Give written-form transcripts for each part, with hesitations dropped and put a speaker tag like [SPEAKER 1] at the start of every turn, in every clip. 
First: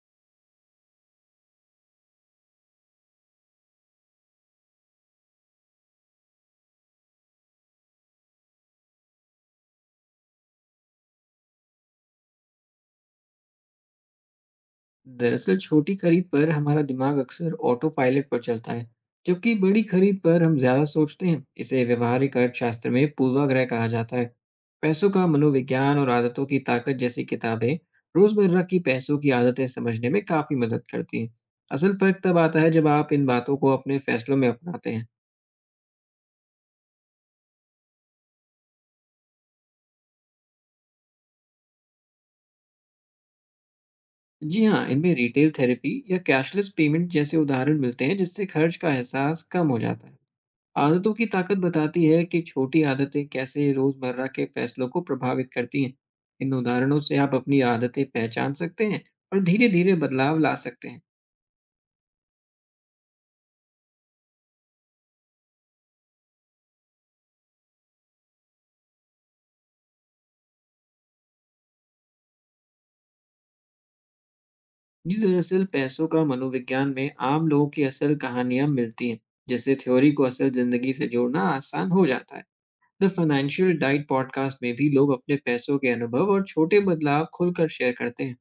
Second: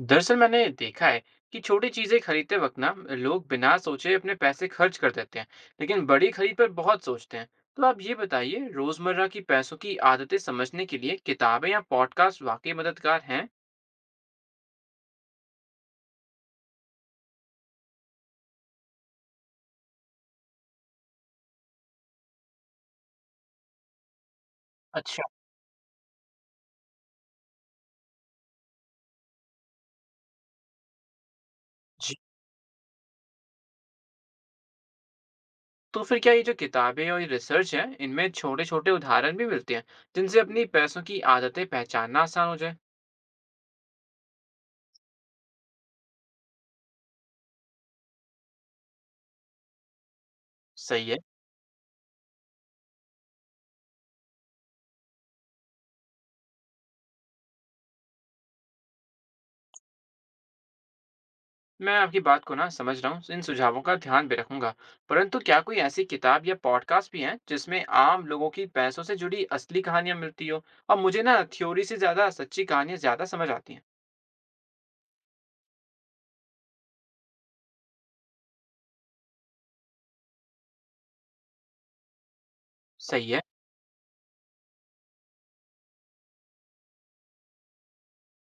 [SPEAKER 1] दरअसल मैंने देखा है कि छोटी चीजें खरीदते वक्त ना लोग बिना सोचे अपने पैसे खर्च कर देते हैं। लेकिन बड़ी खरीद पर बहुत सोचते हैं। तो आप ये बताइए, रोजमर्रा की पैसों की आदतें समझने के लिए किताबें या पॉडकास्ट वाकई मददगार हैं।
[SPEAKER 2] दरअसल छोटी खरीद पर हमारा दिमाग अक्सर ऑटो पायलट पर चलता है। जबकि बड़ी खरीद पर हम ज्यादा सोचते हैं, इसे व्यवहारिक अर्थशास्त्र में पूर्वाग्रह कहा जाता है। पैसों
[SPEAKER 1] अच्छा।
[SPEAKER 2] का मनोविज्ञान और आदतों की ताकत जैसी किताबें रोजमर्रा की पैसों की आदतें समझने में काफी मदद करती हैं। असल
[SPEAKER 1] जी,
[SPEAKER 2] फर्क तब आता है जब आप इन बातों को अपने फैसलों में अपनाते हैं।
[SPEAKER 1] तो फिर क्या ये जो किताबें और ये रिसर्च है, इनमें छोटे छोटे उदाहरण भी मिलते हैं जिनसे अपनी पैसों की आदतें पहचानना आसान हो जाए।
[SPEAKER 2] जी हाँ, इनमें रिटेल थेरेपी या कैशलेस पेमेंट जैसे उदाहरण मिलते हैं, जिससे खर्च का एहसास कम हो जाता है।
[SPEAKER 1] सही
[SPEAKER 2] आदतों
[SPEAKER 1] है।
[SPEAKER 2] की ताकत बताती है कि छोटी आदतें कैसे रोजमर्रा के फैसलों को प्रभावित करती हैं। इन उदाहरणों से आप अपनी आदतें पहचान सकते हैं और धीरे धीरे बदलाव ला सकते हैं।
[SPEAKER 1] मैं आपकी बात को ना समझ रहा हूँ, इन सुझावों का ध्यान भी रखूंगा। परंतु क्या कोई ऐसी किताब या पॉडकास्ट भी हैं जिसमें आम लोगों की पैसों से जुड़ी असली कहानियां मिलती हो। और मुझे ना थ्योरी से ज्यादा सच्ची कहानियां ज्यादा समझ आती हैं।
[SPEAKER 2] जी दरअसल पैसों का मनोविज्ञान में आम लोगों की असल कहानियां मिलती हैं, जिससे थ्योरी को असल जिंदगी से जोड़ना आसान हो जाता है। द
[SPEAKER 1] सही है।
[SPEAKER 2] फाइनेंशियल डाइट पॉडकास्ट में भी लोग अपने पैसों के अनुभव और छोटे बदलाव खुलकर शेयर करते हैं।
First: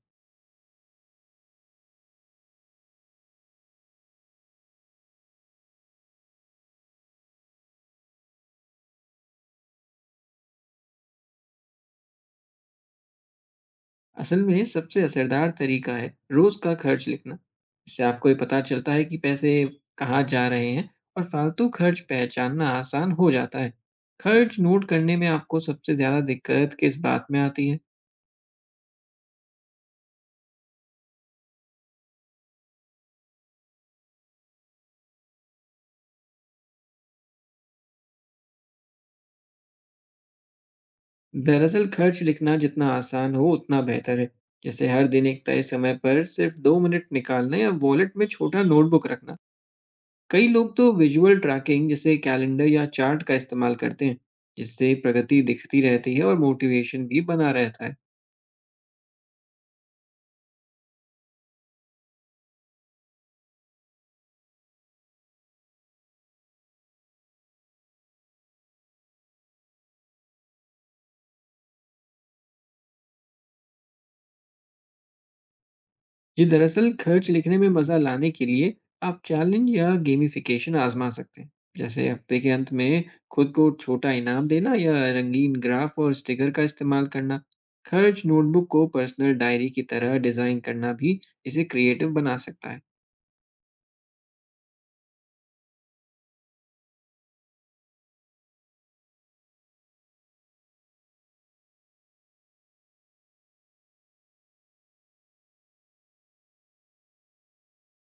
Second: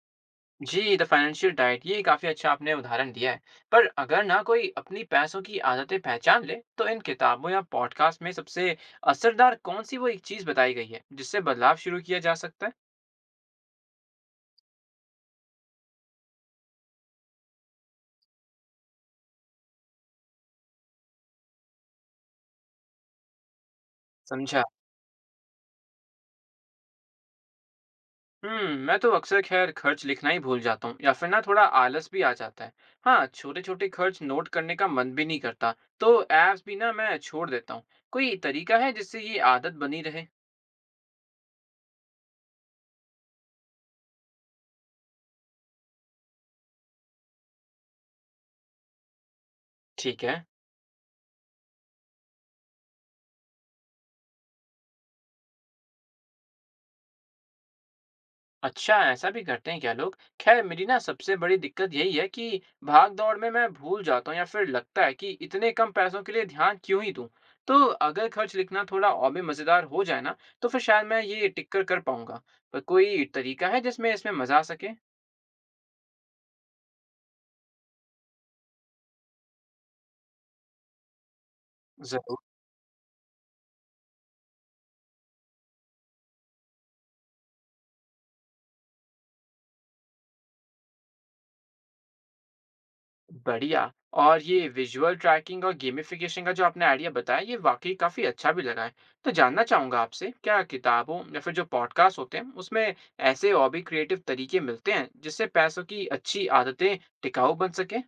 [SPEAKER 1] जी, द फाइनेंशियल डाइट, ये काफी अच्छा आपने उदाहरण दिया है। पर अगर ना कोई अपनी पैसों की आदतें पहचान ले, तो इन किताबों या पॉडकास्ट में सबसे असरदार कौन सी वो एक चीज बताई गई है जिससे बदलाव शुरू किया जा सकता है।
[SPEAKER 2] असल में सबसे असरदार तरीका है रोज का खर्च लिखना। इससे आपको ये पता चलता है कि पैसे कहाँ जा रहे हैं और फालतू खर्च पहचानना आसान हो जाता है। खर्च
[SPEAKER 1] समझा।
[SPEAKER 2] नोट करने में आपको सबसे ज्यादा दिक्कत किस बात में आती है?
[SPEAKER 1] हम्म, मैं तो अक्सर खैर खर्च लिखना ही भूल जाता हूँ, या फिर ना थोड़ा आलस भी आ जाता है। हाँ, छोटे छोटे खर्च नोट करने का मन भी नहीं करता। तो ऐप्स भी ना मैं छोड़ देता हूँ। कोई तरीका है जिससे ये आदत बनी रहे।
[SPEAKER 2] दरअसल खर्च लिखना जितना आसान हो उतना बेहतर है। जैसे हर दिन एक तय समय पर सिर्फ 2 मिनट निकालना या वॉलेट में छोटा नोटबुक रखना।
[SPEAKER 1] ठीक है।
[SPEAKER 2] कई लोग तो विजुअल ट्रैकिंग जैसे कैलेंडर या चार्ट का इस्तेमाल करते हैं, जिससे प्रगति दिखती रहती है और मोटिवेशन भी बना रहता है।
[SPEAKER 1] अच्छा, ऐसा भी करते हैं क्या लोग। खैर, मेरी ना सबसे बड़ी दिक्कत यही है कि भाग दौड़ में मैं भूल जाता हूँ, या फिर लगता है कि इतने कम पैसों के लिए ध्यान क्यों ही दूँ। तो अगर खर्च लिखना थोड़ा और भी मज़ेदार हो जाए ना, तो फिर शायद मैं ये टिक कर कर पाऊंगा। पर कोई तरीका है जिसमें इसमें मज़ा आ सके।
[SPEAKER 2] जी दरअसल खर्च लिखने में मजा लाने के लिए आप चैलेंज या गेमिफिकेशन आजमा सकते हैं। जैसे
[SPEAKER 1] जरूर।
[SPEAKER 2] हफ्ते के अंत में खुद को छोटा इनाम देना या रंगीन ग्राफ और स्टिकर का इस्तेमाल करना। खर्च नोटबुक को पर्सनल डायरी की तरह डिजाइन करना भी इसे क्रिएटिव बना सकता है।
[SPEAKER 1] बढ़िया। और ये विज़ुअल ट्रैकिंग और गेमिफ़िकेशन का जो आपने आइडिया बताया, ये वाक़ई काफ़ी अच्छा भी लगा है। तो जानना चाहूँगा आपसे, क्या किताबों या फिर जो पॉडकास्ट होते हैं, उसमें ऐसे और भी क्रिएटिव तरीके मिलते हैं, जिससे पैसों की अच्छी आदतें टिकाऊ बन सकें?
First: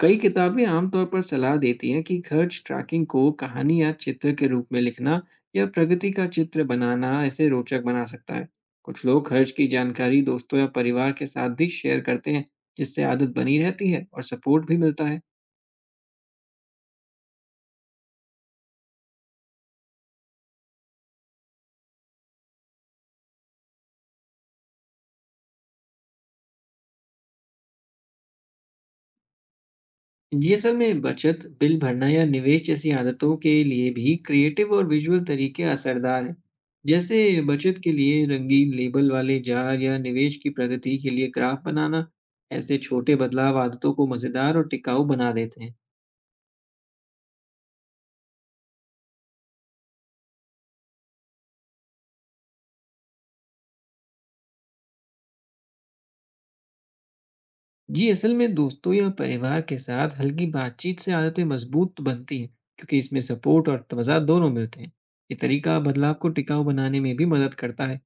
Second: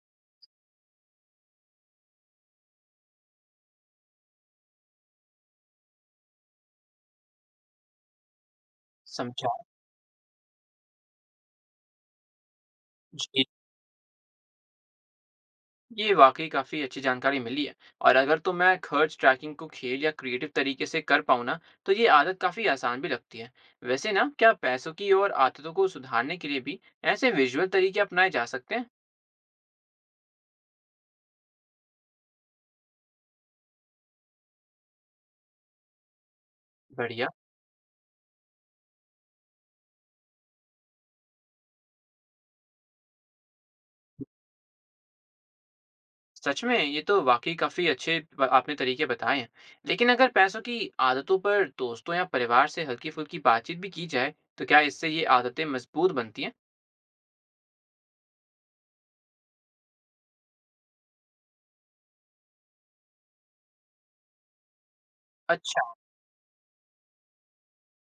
[SPEAKER 2] कई किताबें आमतौर पर सलाह देती हैं कि खर्च ट्रैकिंग को कहानी या चित्र के रूप में लिखना या प्रगति का चित्र बनाना इसे रोचक बना सकता है। कुछ लोग खर्च
[SPEAKER 1] समझा।
[SPEAKER 2] की जानकारी दोस्तों या परिवार के साथ भी शेयर करते हैं, जिससे आदत
[SPEAKER 1] जी,
[SPEAKER 2] बनी रहती है और सपोर्ट भी मिलता है।
[SPEAKER 1] ये वाक़ई काफ़ी अच्छी जानकारी मिली है। और अगर तो मैं खर्च ट्रैकिंग को खेल या क्रिएटिव तरीके से कर पाऊँ ना, तो ये आदत काफ़ी आसान भी लगती है। वैसे ना, क्या पैसों की और आदतों को सुधारने के लिए भी ऐसे विज़ुअल तरीके अपनाए जा सकते हैं?
[SPEAKER 2] जी, असल में बचत, बिल भरना या निवेश जैसी आदतों के लिए भी क्रिएटिव और विजुअल तरीके असरदार हैं। जैसे
[SPEAKER 1] बढ़िया।
[SPEAKER 2] बचत के लिए रंगीन लेबल वाले जार या निवेश की प्रगति के लिए ग्राफ बनाना, ऐसे छोटे बदलाव आदतों को मज़ेदार और टिकाऊ बना देते हैं।
[SPEAKER 1] सच में ये तो वाकई काफ़ी अच्छे ब आपने तरीके बताए हैं। लेकिन अगर पैसों की आदतों पर दोस्तों या परिवार से हल्की-फुल्की बातचीत भी की जाए, तो क्या इससे ये आदतें मजबूत बनती हैं?
[SPEAKER 2] जी, असल में दोस्तों या परिवार के साथ हल्की बातचीत से आदतें मजबूत बनती हैं, क्योंकि इसमें सपोर्ट और तवज़ा दोनों मिलते हैं। ये तरीका
[SPEAKER 1] अच्छा।
[SPEAKER 2] बदलाव को टिकाऊ बनाने में भी मदद करता है।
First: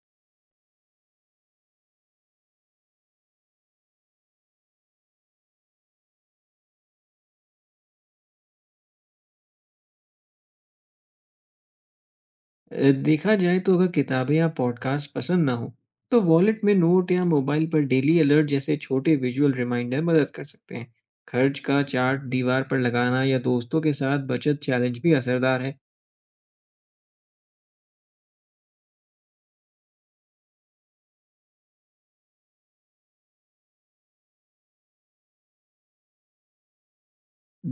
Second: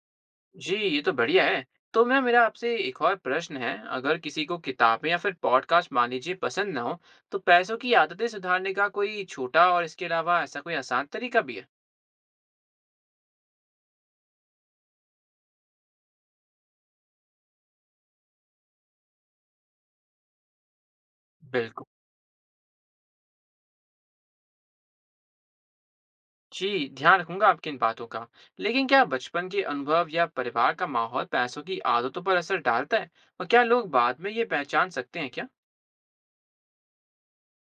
[SPEAKER 1] जी, ये तो बढ़िया है। तो मैं मेरा आपसे एक और प्रश्न है, अगर किसी को किताबें या फिर पॉडकास्ट मान लीजिए पसंद ना हो, तो पैसों की आदतें सुधारने का कोई छोटा और इसके अलावा ऐसा कोई आसान तरीका भी है?
[SPEAKER 2] देखा जाए तो अगर किताबें या पॉडकास्ट पसंद ना हो तो वॉलेट में नोट या मोबाइल पर डेली अलर्ट जैसे छोटे विजुअल रिमाइंडर मदद कर सकते हैं। खर्च का
[SPEAKER 1] बिल्कुल।
[SPEAKER 2] चार्ट दीवार पर लगाना या दोस्तों के साथ बचत चैलेंज भी असरदार है।
[SPEAKER 1] जी, ध्यान रखूंगा आपकी इन बातों का। लेकिन क्या बचपन के अनुभव या परिवार का माहौल पैसों की आदतों पर असर डालता है? और क्या लोग बाद में ये पहचान सकते हैं क्या?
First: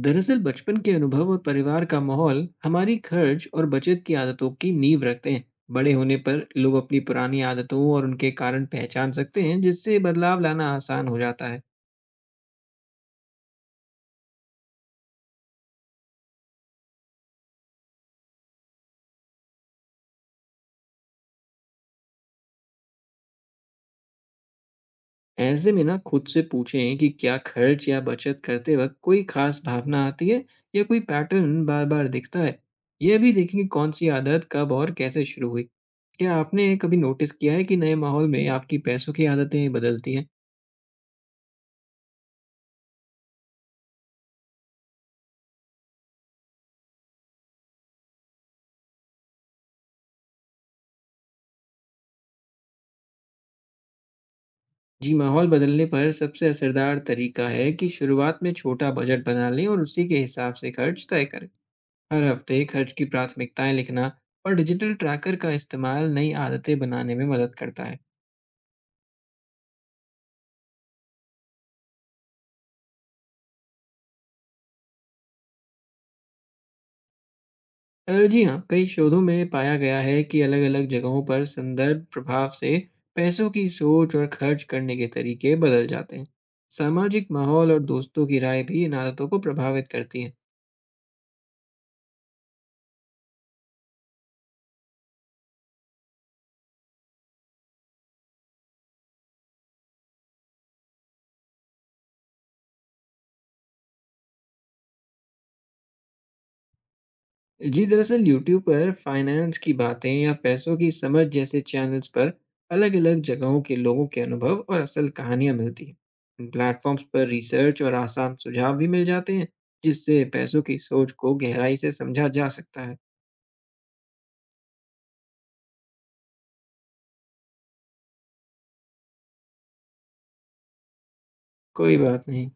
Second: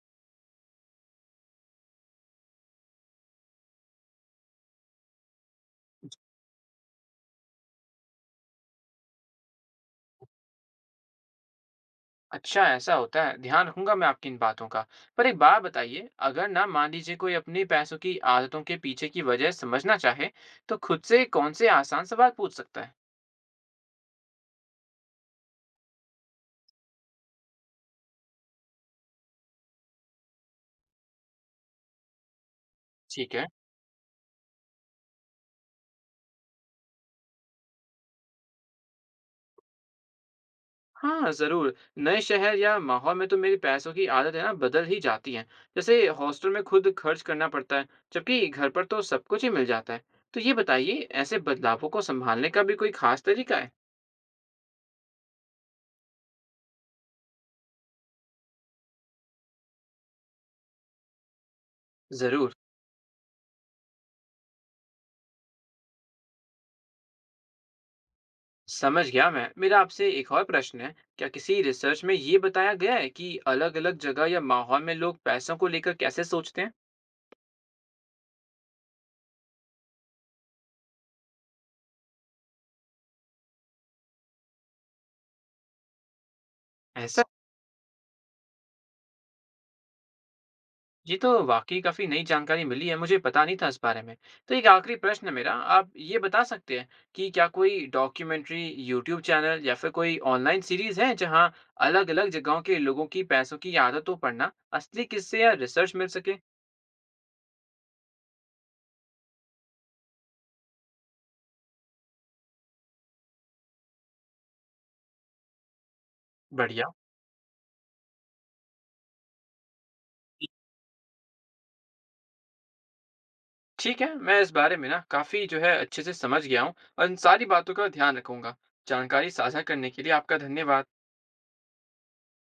[SPEAKER 2] दरअसल बचपन के अनुभव और परिवार का माहौल हमारी खर्च और बचत की आदतों की नींव रखते हैं। बड़े होने पर लोग अपनी पुरानी आदतों और उनके कारण पहचान सकते हैं, जिससे बदलाव लाना आसान हो जाता है।
[SPEAKER 1] अच्छा, ऐसा होता है। ध्यान रखूंगा मैं आपकी इन बातों का। पर एक बात बताइए, अगर ना मान लीजिए कोई अपनी पैसों की आदतों के पीछे की वजह समझना चाहे, तो खुद से कौन से आसान सवाल पूछ सकता है?
[SPEAKER 2] ऐसे में ना खुद से पूछें कि क्या खर्च या बचत करते वक्त कोई खास भावना आती है या कोई पैटर्न बार बार दिखता है। यह भी
[SPEAKER 1] ठीक है।
[SPEAKER 2] देखें कि कौन सी आदत कब और कैसे शुरू हुई। क्या आपने कभी नोटिस किया है कि नए माहौल में आपकी पैसों की आदतें बदलती हैं?
[SPEAKER 1] हाँ, ज़रूर। नए शहर या माहौल में तो मेरी पैसों की आदतें ना बदल ही जाती हैं। जैसे हॉस्टल में खुद खर्च करना पड़ता है, जबकि घर पर तो सब कुछ ही मिल जाता है। तो ये बताइए, ऐसे बदलावों को सँभालने का भी कोई ख़ास तरीका है?
[SPEAKER 2] जी माहौल बदलने पर सबसे असरदार तरीका है कि शुरुआत में छोटा बजट बना लें और उसी के हिसाब से खर्च तय करें। हर
[SPEAKER 1] ज़रूर,
[SPEAKER 2] हफ्ते खर्च की प्राथमिकताएं लिखना और डिजिटल ट्रैकर का इस्तेमाल नई आदतें बनाने में मदद करता है।
[SPEAKER 1] समझ गया मैं। मेरा आपसे एक और प्रश्न है, क्या किसी रिसर्च में ये बताया गया है कि अलग-अलग जगह या माहौल में लोग पैसों को लेकर कैसे सोचते हैं?
[SPEAKER 2] जी हाँ, कई शोधों में पाया गया है कि अलग-अलग जगहों पर संदर्भ प्रभाव से पैसों की सोच और खर्च करने के तरीके बदल जाते हैं।
[SPEAKER 1] ऐसा,
[SPEAKER 2] सामाजिक माहौल और दोस्तों की राय भी इन आदतों को प्रभावित करती हैं।
[SPEAKER 1] ये तो वाकई काफ़ी नई जानकारी मिली है, मुझे पता नहीं था इस बारे में। तो एक आखिरी प्रश्न है मेरा, आप ये बता सकते हैं कि क्या कोई डॉक्यूमेंट्री, यूट्यूब चैनल या फिर कोई ऑनलाइन सीरीज़ है जहाँ अलग-अलग जगहों के लोगों की पैसों की आदतों पर ना असली किस्से या रिसर्च मिल सके?
[SPEAKER 2] जी, दरअसल यूट्यूब पर फाइनेंस की बातें या पैसों की समझ जैसे चैनल्स पर अलग-अलग जगहों के लोगों के अनुभव और असल कहानियाँ मिलती हैं। इन
[SPEAKER 1] बढ़िया।
[SPEAKER 2] प्लेटफॉर्म्स पर रिसर्च और आसान सुझाव भी मिल जाते हैं, जिससे पैसों की सोच को गहराई से समझा जा सकता है।
[SPEAKER 1] ठीक है, मैं इस बारे में ना काफ़ी जो है अच्छे से समझ गया हूँ और इन सारी बातों का ध्यान रखूंगा। जानकारी साझा करने के लिए आपका धन्यवाद।
[SPEAKER 2] कोई बात नहीं।